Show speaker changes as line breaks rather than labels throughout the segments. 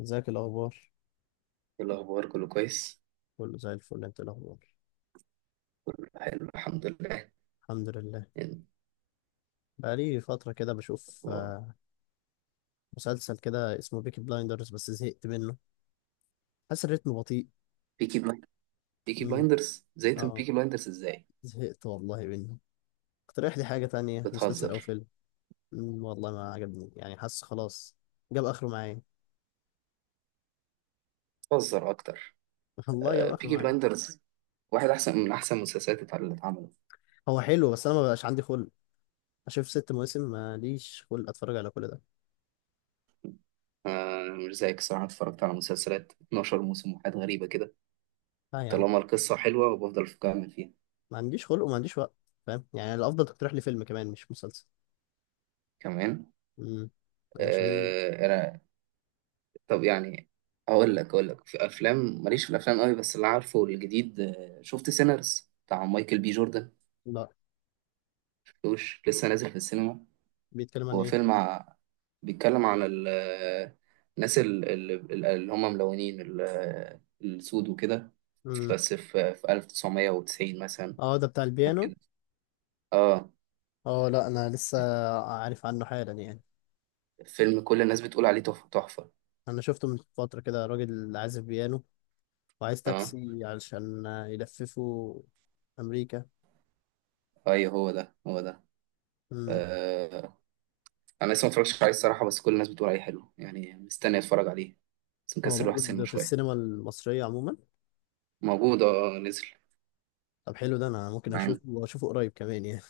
ازيك الاخبار؟
إيه الأخبار؟ كله كويس.
كله زي الفل، انت إيه الاخبار؟
كله حلو، الحمد لله.
الحمد لله. بقالي فتره كده بشوف مسلسل كده اسمه بيكي بلايندرز، بس زهقت منه، حاسس الريتم بطيء.
بيكي بلايندرز. بيكي
امم.
بلايندرز زيتم
اه،
بيكي بلايندرز إزاي؟
زهقت والله منه. اقترح لي حاجه تانية، مسلسل او
بتهزر.
فيلم. والله ما عجبني، يعني حاسس خلاص جاب اخره معايا.
بتهزر أكتر.
والله جاب
آه،
اخره
بيكي
معايا.
بلايندرز واحد أحسن من أحسن المسلسلات اللي اتعملت.
هو حلو بس انا ما بقاش عندي خلق اشوف 6 مواسم، ماليش خلق اتفرج على كل ده.
آه، مش زيك الصراحة، أنا اتفرجت على مسلسلات 12 موسم وحاجات غريبة كده.
لا يا عم،
طالما القصة حلوة وبفضل أكمل فيها.
ما عنديش خلق وما عنديش وقت، فاهم؟ يعني الافضل تقترح لي فيلم كمان مش مسلسل.
كمان.
امم. عشان.
آه، أنا... طب يعني، أقول لك في أفلام، ماليش في الأفلام قوي، بس اللي عارفه الجديد، شفت سينرز بتاع مايكل بي جوردن؟
لا.
شفتوش؟ لسه نازل في السينما.
بيتكلم عن
هو
ايه؟
بيتكلم عن الناس اللي هم ملونين، السود وكده.
امم
بس في 1990 مثلا
اه ده بتاع البيانو؟
كده. اه.
اه، لا، انا لسه عارف عنه حالا يعني.
فيلم كل الناس بتقول عليه تحفة تحفة.
انا شفته من فترة كده، راجل عازف بيانو وعايز
اه،
تاكسي علشان يلففه امريكا.
ايوه، هو ده هو ده.
امم.
آه. انا لسه ما اتفرجتش عليه الصراحة، بس كل الناس بتقول عليه حلو يعني، مستني اتفرج عليه. بس
هو
مكسل اروح
موجود
السينما
في
شوية.
السينما المصرية عموما؟
موجود، اه، نزل
طب حلو ده، انا ممكن اشوفه واشوفه قريب كمان يعني.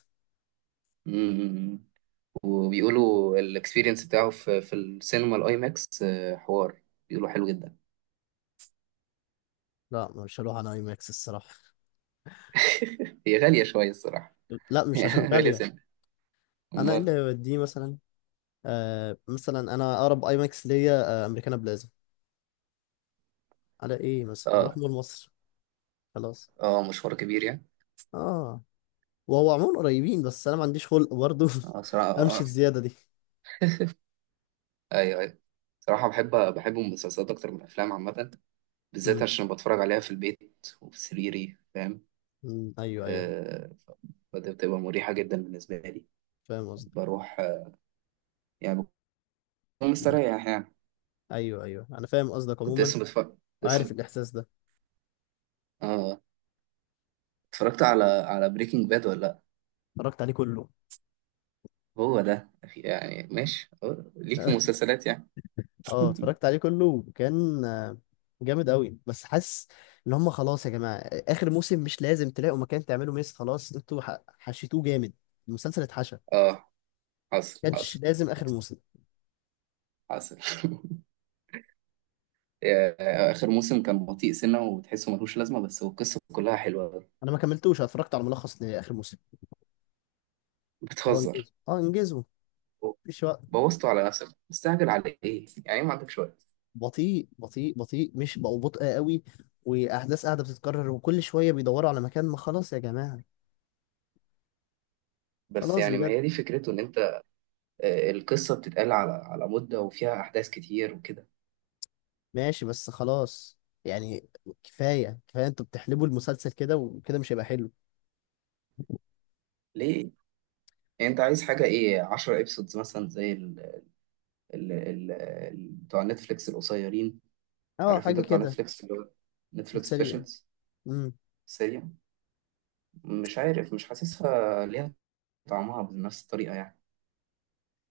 معانا. وبيقولوا الاكسبيرينس بتاعه في السينما الاي ماكس، حوار. بيقولوا حلو جدا.
لا مش هروح على اي ماكس الصراحة.
هي غالية شوية الصراحة.
لا، مش عشان
غالية
غالية.
سنة.
انا إيه اللي
أمال.
هيوديه مثلا؟ مثلا انا اقرب اي ماكس ليا امريكانا بلازا، على ايه مثلا واروح
اه،
مول مصر؟ خلاص.
اه، مشوار كبير يعني.
اه، وهو عموما قريبين، بس انا ما عنديش خلق برضه.
اه، صراحة، اه.
امشي
آه.
الزياده دي.
ايوه، ايوه، صراحة بحب المسلسلات أكتر من الأفلام عامة. بالذات
مم.
عشان بتفرج عليها في البيت وفي سريري، فاهم.
مم. ايوه، ايوه،
آه، فدي بتبقى مريحة جدا بالنسبة لي.
فاهم قصدك.
بروح، يعني، بكون
مم.
مستريح يعني.
ايوه، ايوه، انا فاهم قصدك
كنت
عموما،
لسه بتفرج،
وعارف
لسه.
الاحساس ده.
اه، اتفرجت على بريكنج باد ولا لأ؟
اتفرجت عليه كله.
هو ده. يعني ماشي، ليك في مسلسلات يعني.
اه اتفرجت عليه كله، وكان جامد قوي، بس حاسس ان هم خلاص يا جماعه، اخر موسم مش لازم تلاقوا مكان تعملوا ميس، خلاص انتوا حشيتوه جامد، المسلسل اتحشى.
اه، حصل
كانش
حصل.
لازم اخر
حصل.
موسم.
حصل. اخر موسم كان بطيء سنه وتحسه ملوش لازمه، بس هو القصه كلها حلوه أوي.
انا ما كملتوش. أنا اتفرجت على ملخص لاخر موسم. اه انجزوا،
بتهزر؟
انجزوا، مفيش وقت.
بوظته على نفسك! مستعجل على ايه يعني؟ إيه، ما عندكش وقت؟
بطيء بطيء بطيء، مش بقوا بطء قوي. واحداث قاعده بتتكرر وكل شويه بيدوروا على مكان، ما خلاص يا جماعه.
بس
خلاص
يعني ما
بجد.
هي دي فكرته، ان انت... القصه بتتقال على مده، وفيها احداث كتير وكده.
ماشي بس خلاص يعني. كفايه كفايه، انتوا بتحلبوا المسلسل كده، وكده مش هيبقى حلو.
ليه؟ يعني انت عايز حاجه ايه، 10 ابسودز مثلا زي بتوع نتفليكس القصيرين؟
اه
عارف،
حاجه
انت بتاع
كده،
نتفليكس، اللي هو
في
نتفليكس
السريع.
سبيشلز.
امم.
سيريا. مش عارف، مش حاسسها ليها طعمها بنفس الطريقة يعني.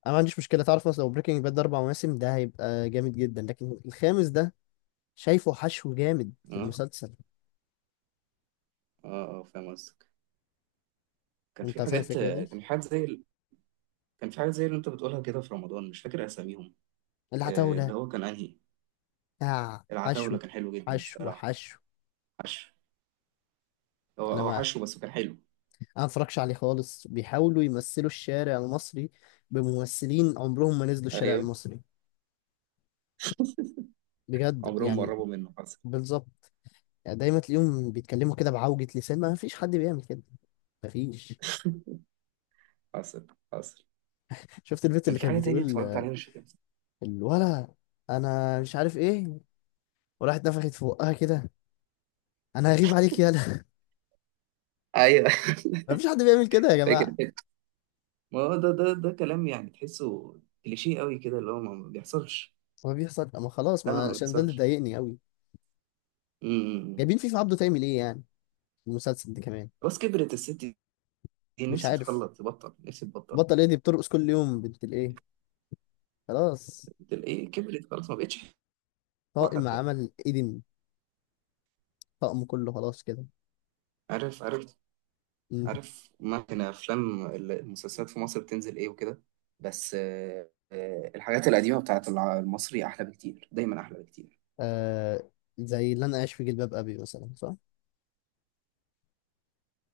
انا ما عنديش مشكله، تعرف مثلا لو بريكنج باد 4 مواسم ده هيبقى جامد جدا، لكن الخامس ده شايفه حشو جامد في
اه،
المسلسل.
اه، فاهم قصدك.
انت فاهم الفكره دي؟
كان في حاجات زي كان في حاجات زي اللي انت بتقولها كده في رمضان، مش فاكر اساميهم.
اللي
اللي
هتقوله.
هو كان انهي؟ العتاولة،
حشو
كان حلو جدا
حشو
الصراحة.
حشو.
حشو. هو
انا
هو
ما
حشو، بس كان حلو.
انا متفرجش عليه خالص، بيحاولوا يمثلوا الشارع المصري بممثلين عمرهم ما نزلوا الشارع
ايوه.
المصري. بجد
عمرهم ما
يعني.
قربوا منه. حصل.
بالظبط. يعني دايما تلاقيهم بيتكلموا كده بعوجة لسان، ما فيش حد بيعمل كده، ما فيش.
حصل. حصل.
شفت البنت
كان
اللي
في
كانت
حاجة تانية
بتقول
اتفرجت عليها، مش فاكر.
الولا، انا مش عارف ايه، وراحت نفخت في بقها كده؟ انا هغيب عليك، يالا
ايوه.
ما فيش حد بيعمل كده يا
فاكر.
جماعة.
ما هو ده كلام، يعني تحسه كليشيه قوي كده، اللي هو ما بيحصلش.
ما بيحصل، ما خلاص،
فعلا
ما
ما
عشان ده اللي
بيحصلش.
ضايقني قوي.
امم
جايبين فيفا عبده تعمل ايه يعني، المسلسل ده كمان.
بس كبرت الست دي،
مش
نفسي
عارف.
تخلص تبطل، نفسي تبطل.
بطل ايه؟ دي بترقص كل يوم بنت الايه. خلاص.
تلاقيه كبرت خلاص، ما بقتش حلوه
طاقم
حتى.
عمل إيدن، طقم كله خلاص كده.
عارف. عارف.
مم.
عارف ممكن افلام المسلسلات في مصر بتنزل ايه وكده. بس الحاجات القديمه بتاعت المصري احلى بكتير، دايما احلى بكتير.
آه، زي اللي أنا عايش في جلباب أبي مثلا، صح؟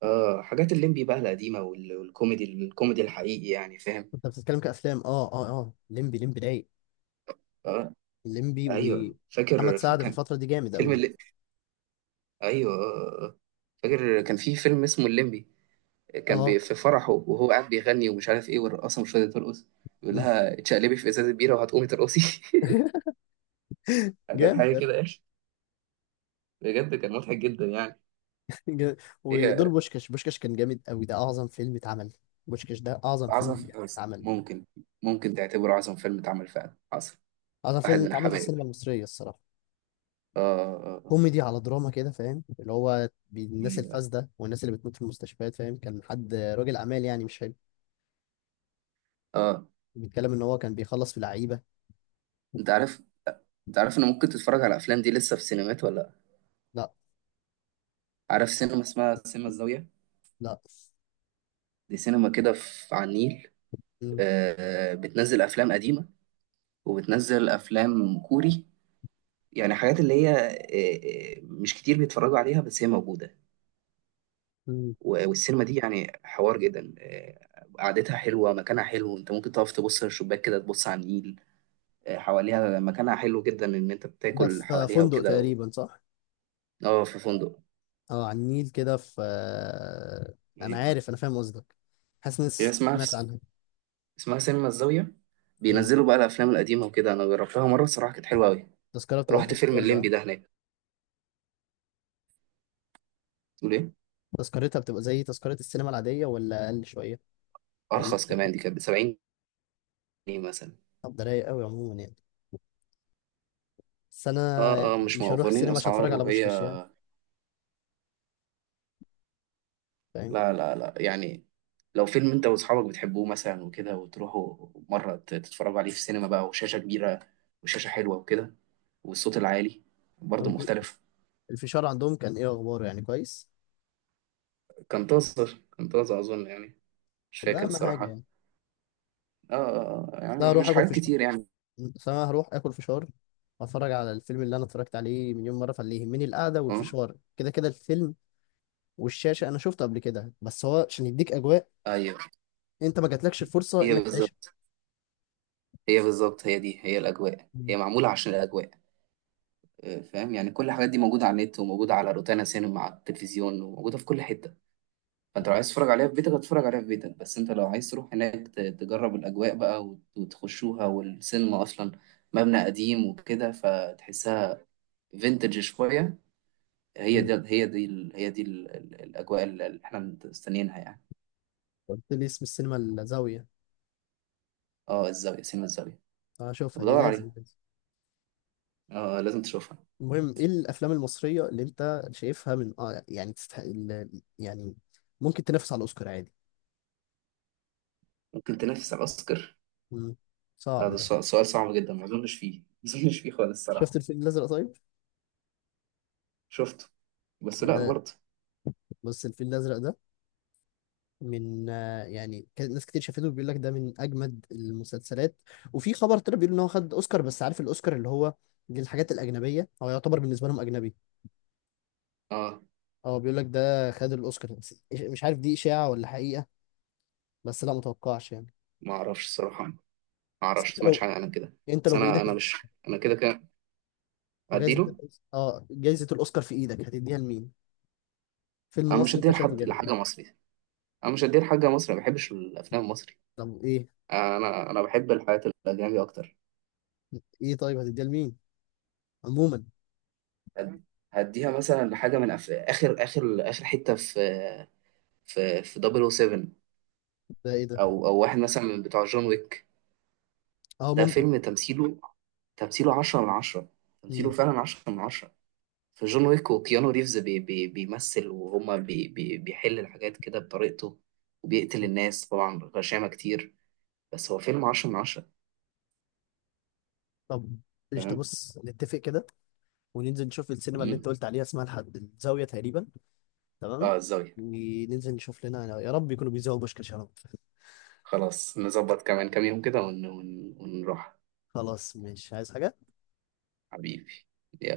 اه، حاجات الليمبي بقى القديمه، الكوميدي الحقيقي يعني، فاهم.
أنت بتتكلم كأفلام؟ أه أه أه ليمبي رايق.
اه،
ليمبي
ايوه،
ومحمد
فاكر.
سعد في
كان
الفترة دي جامد أوي.
فيلم. ايوه. آه. فاكر كان في فيلم اسمه الليمبي.
أه
في فرحه وهو قاعد بيغني ومش عارف ايه، والرقاصه مش راضيه ترقص. بيقول لها اتشقلبي في ازازه بيره وهتقومي ترقصي. كانت
جامد
حاجه
أوي.
كده يا اخي، بجد كان مضحك جدا يعني.
جامد. ودور
هي.
بوشكاش كان جامد أوي، ده أعظم فيلم اتعمل. بوشكاش ده أعظم فيلم
عظم.
بجد اتعمل،
ممكن ممكن تعتبره عظم فيلم اتعمل فعلا. حصل.
أعظم
واحد
فيلم
من
اتعمل في
الحبايب.
السينما المصرية الصراحة.
اه، اه،
كوميدي على دراما كده، فاهم؟ اللي هو الناس
اه.
الفاسدة، والناس اللي بتموت في المستشفيات، فاهم؟ كان حد راجل أعمال يعني، مش
آه.
بيتكلم ان هو كان بيخلص في لعيبه.
انت عارف انت عارف ان ممكن تتفرج على الافلام دي لسه في سينمات ولا لأ؟
لا،
عارف سينما اسمها سينما الزاويه؟
لا.
دي سينما كده في على النيل.
مم.
بتنزل افلام قديمه. وبتنزل افلام كوري. يعني حاجات اللي هي مش كتير بيتفرجوا عليها، بس هي موجوده.
مم.
والسينما دي يعني حوار جدا، قعدتها حلوه، مكانها حلو، انت ممكن تقف تبص من الشباك كده تبص على النيل. حواليها مكانها حلو جدا، ان انت
ده
بتاكل
في
حواليها
فندق
وكده.
تقريبا، صح؟
اه، في فندق.
اه، على النيل كده، في انا
ايوه.
عارف، انا فاهم قصدك. حاسس اني
هي اسمها في
سمعت عنها.
اسمها سينما الزاويه.
مم.
بينزلوا بقى الافلام القديمه وكده، انا جربتها مره الصراحه، كانت حلوه قوي.
التذكره بتبقى في
رحت
حدود
فيلم
كام بقى؟
الليمبي ده هناك، تقول ايه.
تذكرتها بتبقى زي تذكره السينما العاديه، ولا اقل شويه، ولا
ارخص
اكتر؟
كمان، دي كانت ب 70 جنيه مثلا.
طب ده رايق قوي عموما يعني. بس انا
اه، اه،
يعني
مش
مش هروح
موفرين
السينما عشان اتفرج
اسعار
على
وهي.
بوشكاش يعني، فاهم؟
لا، لا، لا، يعني لو فيلم انت واصحابك بتحبوه مثلا وكده وتروحوا مرة تتفرجوا عليه في السينما بقى، وشاشة كبيرة، وشاشة حلوة وكده، والصوت العالي،
طب
برضه مختلف.
الفشار عندهم كان ايه اخباره يعني، كويس؟
كان طازر، كان طازة اظن يعني، مش
طب ده
فاكر
اهم حاجه
الصراحة.
يعني.
اه، يعني
لا، اروح
مش
اكل
حاجات
فشار.
كتير يعني.
فانا هروح اكل فشار واتفرج على الفيلم اللي انا اتفرجت عليه مليون مره. فاللي يهمني القعده
اه،
والفشار، كده كده الفيلم والشاشه انا شفته قبل كده. بس هو عشان يديك اجواء،
ايوه.
انت ما جاتلكش الفرصه
هي
انك تعيشها.
بالظبط، هي بالظبط، هي دي هي الاجواء،
مم.
هي معمولة عشان الاجواء. فاهم يعني، كل الحاجات دي موجودة على النت وموجودة على روتانا سينما على التلفزيون وموجودة في كل حتة. فانت لو عايز تتفرج عليها في بيتك هتتفرج عليها في بيتك، بس انت لو عايز تروح هناك تجرب الاجواء بقى وتخشوها، والسينما اصلا مبنى قديم وكده، فتحسها فينتج شويه. هي
مم.
دي هي دي ال- هي دي ال- الاجواء اللي احنا مستنيينها يعني.
قلت لي اسم السينما الزاويه؟
اه، الزاويه، سينما الزاويه.
هشوفها دي،
بدور
لازم
عليها.
لازم.
اه، لازم تشوفها.
المهم، ايه الافلام المصريه اللي انت شايفها من يعني تستحق يعني ممكن تنافس على الاوسكار عادي؟
ممكن تنافس على الاوسكار؟
مم.
لا،
صعب
ده
ده.
سؤال صعب جدا، ما اظنش فيه. ما اظنش فيه خالص
شفت
الصراحه.
الفيل الازرق، طيب؟
شفته، بس لا
ده
برضه.
بص، الفيل الازرق ده من يعني كان ناس كتير شافته بيقول لك ده من اجمد المسلسلات. وفي خبر طلع بيقول ان هو خد اوسكار، بس عارف الاوسكار اللي هو للحاجات الاجنبيه، هو يعتبر بالنسبه لهم اجنبي.
اه،
اه، بيقول لك ده خد الاوسكار، بس مش عارف دي اشاعه ولا حقيقه. بس لا متوقعش يعني.
ما اعرفش الصراحه،
بس
ما
انت
سمعتش
لو
حاجه عن كده.
انت
بس
لو
انا
بايدك،
انا مش... انا كده كده
جايزه
اديله.
الأوس- اه جايزه الاوسكار في ايدك هتديها لمين؟ فيلم
انا مش
مصري انت
هديها
شايفه
لحد،
جامد؟
لحاجه مصري. انا مش هديها لحاجه مصري، ما بحبش الافلام المصري.
طب ايه؟
انا بحب الحاجات الاجنبي اكتر.
ايه طيب هتديها لمين عموما؟
هد- هديها مثلا لحاجه من اخر حته في في 007 او سبعة،
ده ايه ده؟
او واحد مثلا من بتوع جون ويك.
اه
ده
ممكن.
فيلم تمثيله 10 من 10. تمثيله
مم.
فعلا 10 من 10. في جون ويك وكيانو ريفز بي بي بيمثل، وهما بي بي بيحل الحاجات كده بطريقته، وبيقتل الناس طبعا غشامة كتير. بس هو فيلم 10 من 10،
طب ايش ده،
فاهم؟
بص نتفق كده، وننزل نشوف السينما اللي انت قلت عليها اسمها الحد الزاوية تقريبا. تمام.
اه، الزاوية.
وننزل نشوف لنا يا رب يكونوا بيذيعوا بوشكاش يا رب.
خلاص، نظبط كمان كام يوم كده ونروح.
خلاص مش عايز حاجة.
حبيبي، يلا.